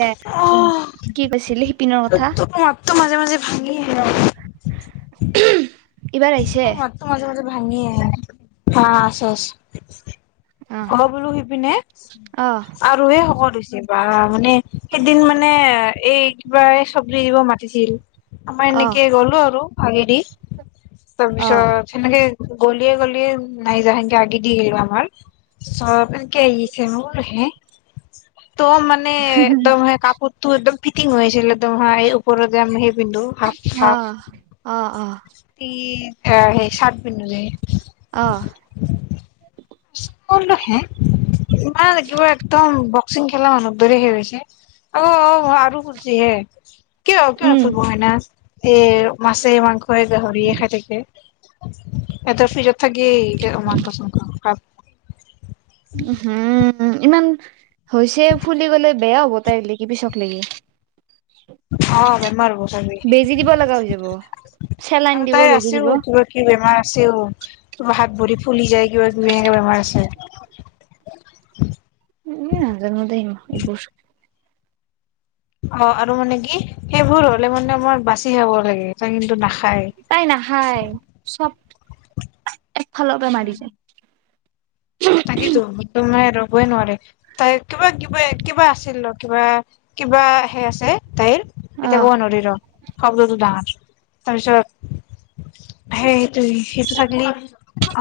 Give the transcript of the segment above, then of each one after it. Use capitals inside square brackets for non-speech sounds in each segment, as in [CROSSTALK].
দে আহ কি কৈছিলি শিপিনৰ কথা তোমাত মাজে মাজে ভাঙি আহে এইবাৰ আহিছে। তোৰ মাতটো মাজে মাজে ভাঙি আহে হা আছে আছে।। অ হ বোলো সি পিনে অ আৰুহে শকত হৈছে। বা মানে সেইদিন মানে এই কিবা এই চবজ ফ দিব মাতিছিল। আমা অ এনেক গ'লো আৰু আগেদি। অ তাৰপিছত চেনেকে গলিয়ে গলিয়ে নাই যা সেনকে আগি দি আহম আমাৰ চব এনেকে আহিছে মোৰ হে ত মানে একদম হয় কাপোৰটো একদম। ফিটিং হৈছিলে একদম হ এই উপৰত যোম কিন্তু হাফ অ হাফ অ অ সেই চাৰ্ট পিন্ধ অ স্কুল নহে ইমান দূৰত একদম। বক্সিং খেলা অনুদৰি হৈ গৈছে অ, অ আৰু ফুলছি হে কিয় কিয় ন উম ফুলব হয় না। এৰ মাছে মাংসই গাহৰিয়ে খাই থাকে। এ তাতে [UNINTELLIGIBLE] থাকেই মাংস চাংখ। হম। উম ইমান হৈছে ফুলি গলে বেয়া হ'ব তাই লেকি পিছক লেকি। অ বেমাৰ বতাবি বেজি দিব লগা হৈ যাব চেলাইন আৰু দিব তাই বেজি দিব আছেবিব কি বেমাৰ। ও কিব হাত ভৰি ফুলি যায় কিবা কিবি এনো বেমাৰ আছে। উ নাজানো দেই এইবোৰ। অ আৰু মানে কি সেইবোৰ হলে মানে আমাৰ বাচি খাব লাগে কিন্তু নাখা তাই নাখাই চব একফালৰ পৰা মাৰি যায়। তাকেটো তম আৰু কবই নোৱাৰে তাই কিবা কিবা কিবা আছিল ৰ কিবা কিবা সে আছে তাইৰ অ এতিয়া কব নোৱাৰে ৰ কাবজ যাও অ তাপিছত হেইটো ত হেইটো থাকিলে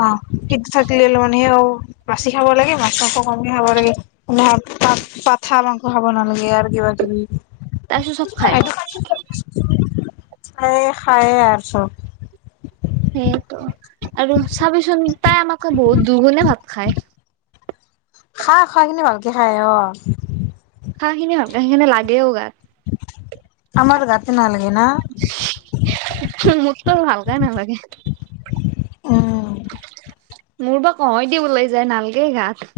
অ সেইটো থাকিলে লনি য়ে অ বাচি খাব লাগে মাছ মাংস কমি খাব লাগে পাঠ পাঠা মাংস খাব নালাগে আৰু কিবা কিবি তাৰপিছত চব খায় [UNINTELLIGIBLE] খায়ে খায় আৰু চব সেইটোৱে আৰু চাবিচোন তাই আমাক বুত দ দুলে ভাত খায় খা খাওক ন [UNINTELLIGIBLE] খা খিনি ভালকে সেখিনে লাগেও গাত আমাৰ গাততে নালাগে ন তৌ ভালকে নালাগে উম মোৰ বা কওঁয় দি ওলাই যায় নালগে গাত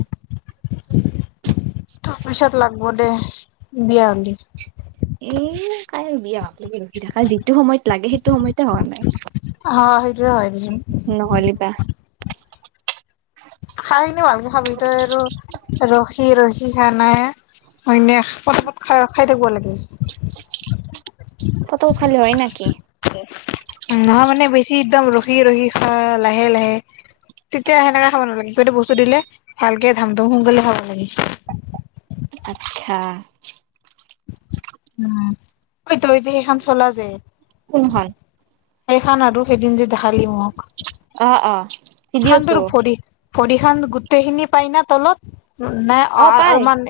তাৰ পিছত লাগব দেই বিয়া হলি এ কাই বিয়া হকলে ৰখি থকা যিটো সময়ত লাগে সেইটো সময়তে হোৱা নাই অ সেই হয় পিচে নহ'লে বা খাই খিনি ভালকে খাবি তই আৰু ৰস ৰখি ৰখি খাৱ না হইনে পতা পত খ খাই থাকিব লাগে পত খালী হয় না অকে নহয় মানে বেছি একদম ৰখি ৰখি খোৱা লাহে লাহে তেতিয়া সেনেকা খাব নালাগে কিবা এটা বস্তু দিলে ভালকে ধাম ধুম সোনকালে খাব লাগে ছা উম অ তই যে সেইখন চলা যে কোনহল সেই খান আৰু সেইদিন যে দেখালি মক অ অ ভিডিঅ'টো সান্দৰ ফৰি ভৰিহান গোটেইখিনি পাই ন তলত নাই অ অলমান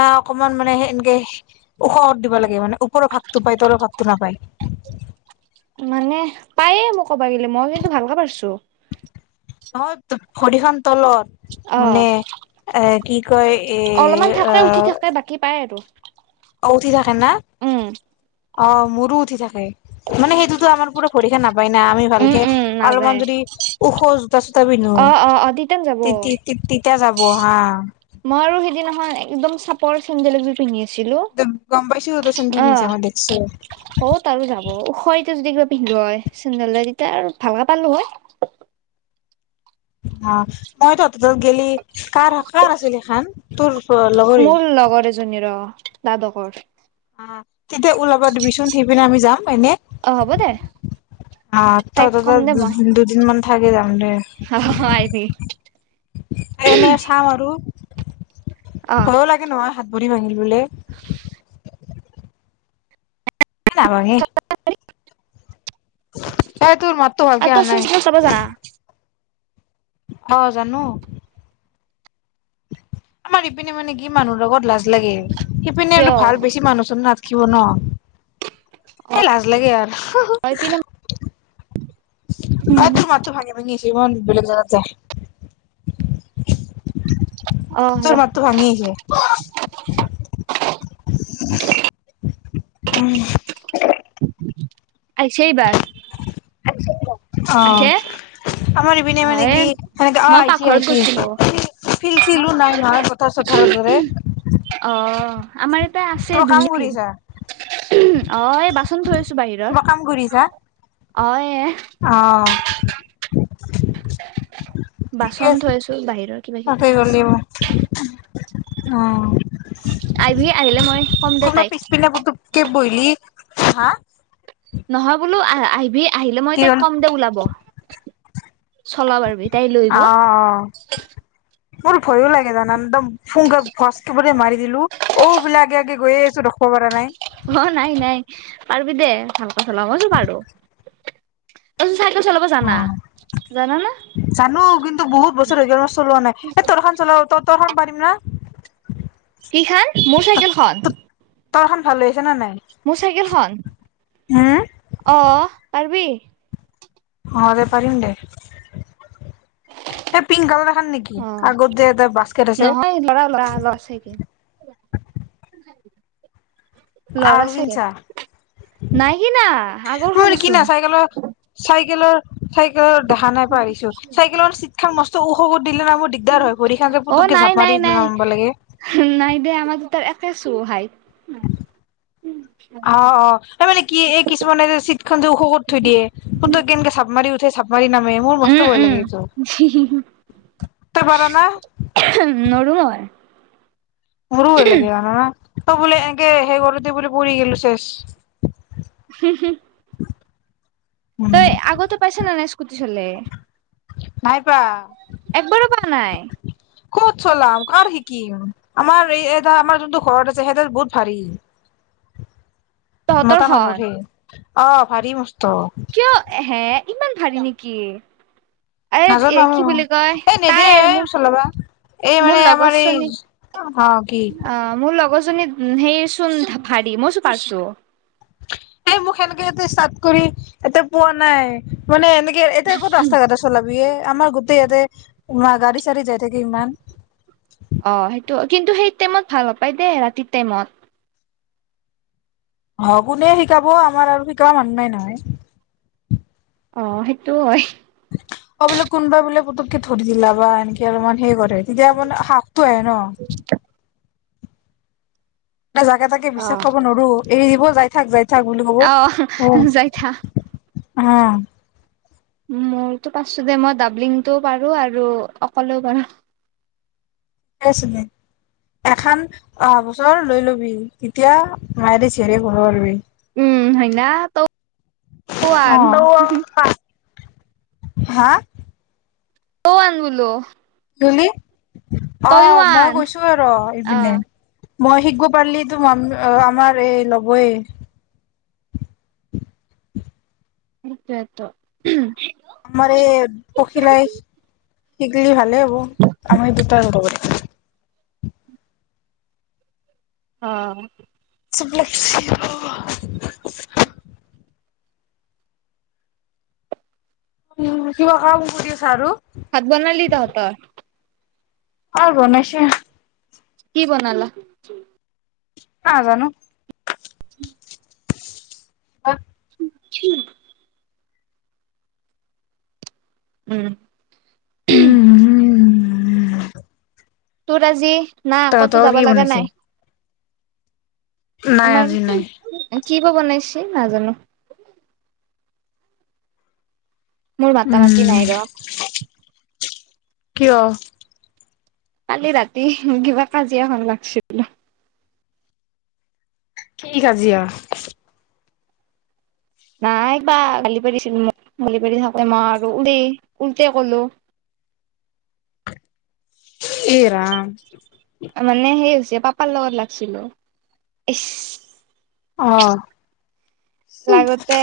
নাই অকমান মানে সেই তেকে ওশাহত দিব লাগে মানে ওপৰৰ ভাপটো পায় তৰ ভাপটো নাপায় মানে পায়ে মোক ক'বা গলে মই কিন্তু ভালকে পাৰছো অহত ভৰিখন তলত অ মানে এ কি কয় এ অলপমান থাকে উঠি থাকে অহ বাকী পাই আৰু অ উঠি থাকে ন উম অ মোৰো উঠি থাকে মানে সেইটোতো আমাৰ পুৰা ভৰিখান নাপায় না আমি উম ভালকে উম নাযায় অলপমান যদি ওখ জোতা চোতা পিন্ধো অ অ অ তিতান তিতি তেতিয়া যাব। বহা মইো সেইদিনাখন একদম চাপৰ চেন্দেল এজোৰ পিন্ধি আছ। ছিলো গম পাইছো তই চেন্দেল অ পিন্ধছা মই দেখছো অ ত আৰু যাব ওখইত তে যদি কিবা পিন্ধো হয় চেন্দেল তেতিয়া আৰু ভালকে পালো হয়। অ তো ত গেলি কাৰ কাৰ আছিল সেইখন তোৰ লগৰীৰ দ্বাদকৰ তেতিয়া উলব। দিবিচোন সেই পিনে আমি যাম এনে, অ হ'ব দে আহ ত তাইক ততে কম দে দু মই দুদিন মান থাকি যাম। দে অ আহিবি এনে চাম আৰু অ ভয়ও লাগে নহয় হাত ভৰি ভাঙিল বোলে? নাভাঙে। এ তোৰ মাততো [INAUDIBLE] ভালকে আৰু অহা ত নাই চোন চাব জানা। অ জানো। আমাৰ ইপিনে মানে কি মানুহৰ লগত লাজ। লাগে সেইপিনে কিয় আৰু ভাল বেছি মানুহ চানুহ নাথ কিয় ন? এ লাজ লাগে আৰ। তই পিনে হয় উম টো মাতটো ভাঙি ভাঙি আহিছে। যিমান বেলেগ যায়। অ ৰ তোৰ মাতটো ভাঙি আহিছে। [UNINTELLIGIBLE] আহিছে এইবাৰ। অ আহিছে আমাৰ ইপিনে অ মানে এ কি সেনেকা মই আহিছে পাকঘৰত আহিছে, গৈছিলো ফিল চিলো নাই নহয় পথাৰ চথাৰ দৰে। অ আমাৰ আছে কিবা কাম ধুনীয়া ফিল কৰিছা অই বাচ [INAUDIBLE] কিবা কাম কৰিছা? অই এ অ ঠিকে বাচন আছে থৈছো বাহিৰৰ কিবা তাতে কিবি গ'লে আছে। অ আহিবি আহিলে মই কম দে কব তাইক পিছপিনে পুতোক কে বৈলি। হা নহয় বোলো আঁহ আহিবি আহিলে মই কি তাইক হ'ল কম দে ওলাব, চলাব পাৰিব তাই লৈ আহিব অ মোৰ ভয়ো লাগে জান একদম ফুংগা ফচক মাৰি দিলো ঔ বোলো আগে আগে গৈ আছো ক'ব পৰা নাই অঁ নাই নাই পাৰিবি দে ভাল ক চলওঁ মইছো পাৰো চাইকেল চলাব জানা অঁ জানা না জানো কিন্তু বহুত বছৰ হৈ গল মই চলোৱা নাই এ তৰখন চলাব ত তৰখন পাৰিম না কি খন মোৰ চাইকেল খন তলখন ভাল লাগিছে মোৰ চাইকেলখন হুম অঁ পাৰিবি অঁ দে পাৰিম দে এই পিংক কালাৰ দেখাৰ নেকি অ আগৰ যে এ বাস্কেট আছে নহয় ল'ৰা ল'ৰা ল'ৰা চাইকেল ল'ৰা আৰু চাইকেল কিছা নাই কিনা আগৰ ম কিনা খনেচোন চাইকেলৰ চাইকেলৰ চাইকেলত দেখা নাই পাইিছো চাইকেলৰ চীট খা মস্ত ওখ দিলে না মোৰ দিগদাৰ হয় ভৰিখন যে অঁ পুতুককে নাই, জাপ মাৰি নাই, নাই, নামাব লাগে নাই দে আমাৰ তাৰ ছো হয়াই অঁ, অঁ, ত মানে কি এই কিছুমানে যে চিট খ যে ওখখত থৈ দিয়ে সত কেনেকে চাপ মাৰি উঠ চ ভৰি নামে মোৰ উম মস্ত ভই উম লাগে ত ই পাৰ না নৰো মই মোৰো ভয় লাগে জানা ত বোলে এনেকে সেই গলোতে বুলি পু গলো চেষ উম তই আগততে পাইছ নাই স্কুটি লে নাই পা একবাৰ নাই ক'ত চলাম কাৰ শিকিম আমাৰ এই এ আমাৰ যোনটো ঘৰত আছে সেইটো বহুত ভাৰী তহঁতৰ মতা খন মানুহেই অঁ ভাৰী মস্ত কিয় হে ইমান ভাৰী নেকি এ এ নাজানো কি বুলি কয় এই তাই নিদিয়ে এই মোৰ চলাবা এই মোৰ মানে আমাৰ এই লগৰজনী অ কি অ মোৰ লগৰজনী সেই চোন ভাৰী মই চো পাৰছো খেলকেতে চাট কৰি ইতে পোৱা নাই মানে এনে এতিয়া ক'ত ৰাস্ত ঘাটট চলাবি আমাৰ ইয়াতে গাড়ী চাৰি যাই থাকে ইমান অ সেইটো কিন্তু সেই টাইমত ভাল নাপায় দেই ৰাতি টাইমত অ কোনে শিকাব আমাৰ আৰু শিকা মানুহে নহয় অ সেইটো হয় অ বোলে কোনবা বোলে পুকে ধৰি দিলা বা এনেকে অলপমান সেই তেতিয়া মান শাকটো আহ ন জাগে তাকে বিশ্বাস কৰিব নোৱাৰো এৰি দব যায় থাক যায় আহ যাই থা আহ মোৰতো পাৰছো দে মই ডাবলিংটোও পাৰো আৰু অকলেও পাৰো আ এখন অহ বছৰ লৈ লবি তেতিয়া মায়ে দে য়ৰে ঘৰ উবি উম হয়না ত অ' হা ক আন গুলো হলি অ মই আন কৈছো ৰ অ ইপিনে মই শিকিব পাৰিলি তো আমাৰ এই লবয় স্প আতো আমাৰ পখিলাই শিকলি ভাল ভাল হব আমি দুটা ৰ কৰি অ শুভ লক্ষ উ কিবা কাম কৰি আছা আৰু হাত বাৰ লি তহঁতৰ অ বনাইছে কি বনালা হানো [INAUDIBLE] অ উ উম উম উম উম তোৰ আজি না ক'তো যাব লগা বনাইছে? নাই নাই ম আজি কি নাই [UNINTELLIGIBLE] কি বা বনাইছে নাজানো মোৰ মাতা মাতি উম নাই ৰ কিয় কালি ৰাতি কিবা কাজিয়াখন লাগছে বোলে কি কাজিয়া নাই বা গালি পাৰিছিল মোক গালি পাৰি থাকোঁতে মই আৰু উৰি উলটাই কলো এ ৰাম মানে হেই হৈছে পাপাৰ লগত লাগিছিলো এচ আহ লাগোতে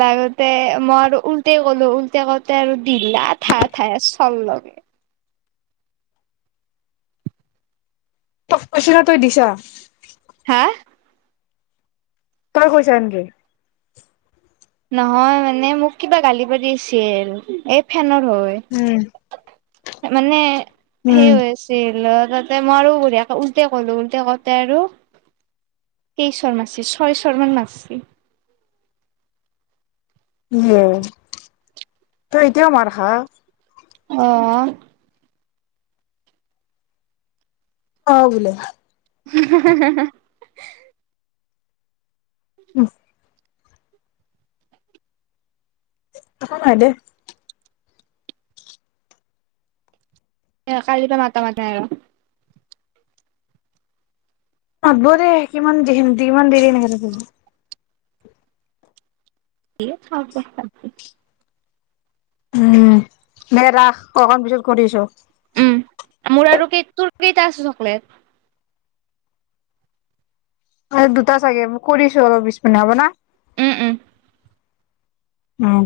লাগোতে মই আৰু উল্টা ক'লো উল্টা কওঁতে আৰু দিলা ঠায় ঠায় চৰ লগে ত কৈছনা তই দিছা হা তই কৈছা এনকে নহয় মানে মোক কিবা গালি পাৰি আছিল এই ফেনত হয় উম মানে উম সেই হৈ আছিল তাতে মই আৰু বঢ়িয়ে উল্টে কলো উল্টে কঁওতে আৰু কেইশৰ মাৰছি ছয়শৰ মান মাৰছি এ তই এতিয়াও মাৰ খাৱ আহ আহ বোলে হোমহ হোম হোম উম একো নাই দে এ কালি পা মাতা মাতা আৰু মাতব দে কিমান যিমান দেৰি থ [UNINTELLIGIBLE] এ থ থ থ উম দে ৰাস অকমান পিছত কৰিছোঁ উম মোৰ আৰু কেই তোৰ কেইটা আছে চকলেট আৰু দুটা চাগে কৰিছোঁ আৰু বিশ মিনিট হ'ব না উম উম অ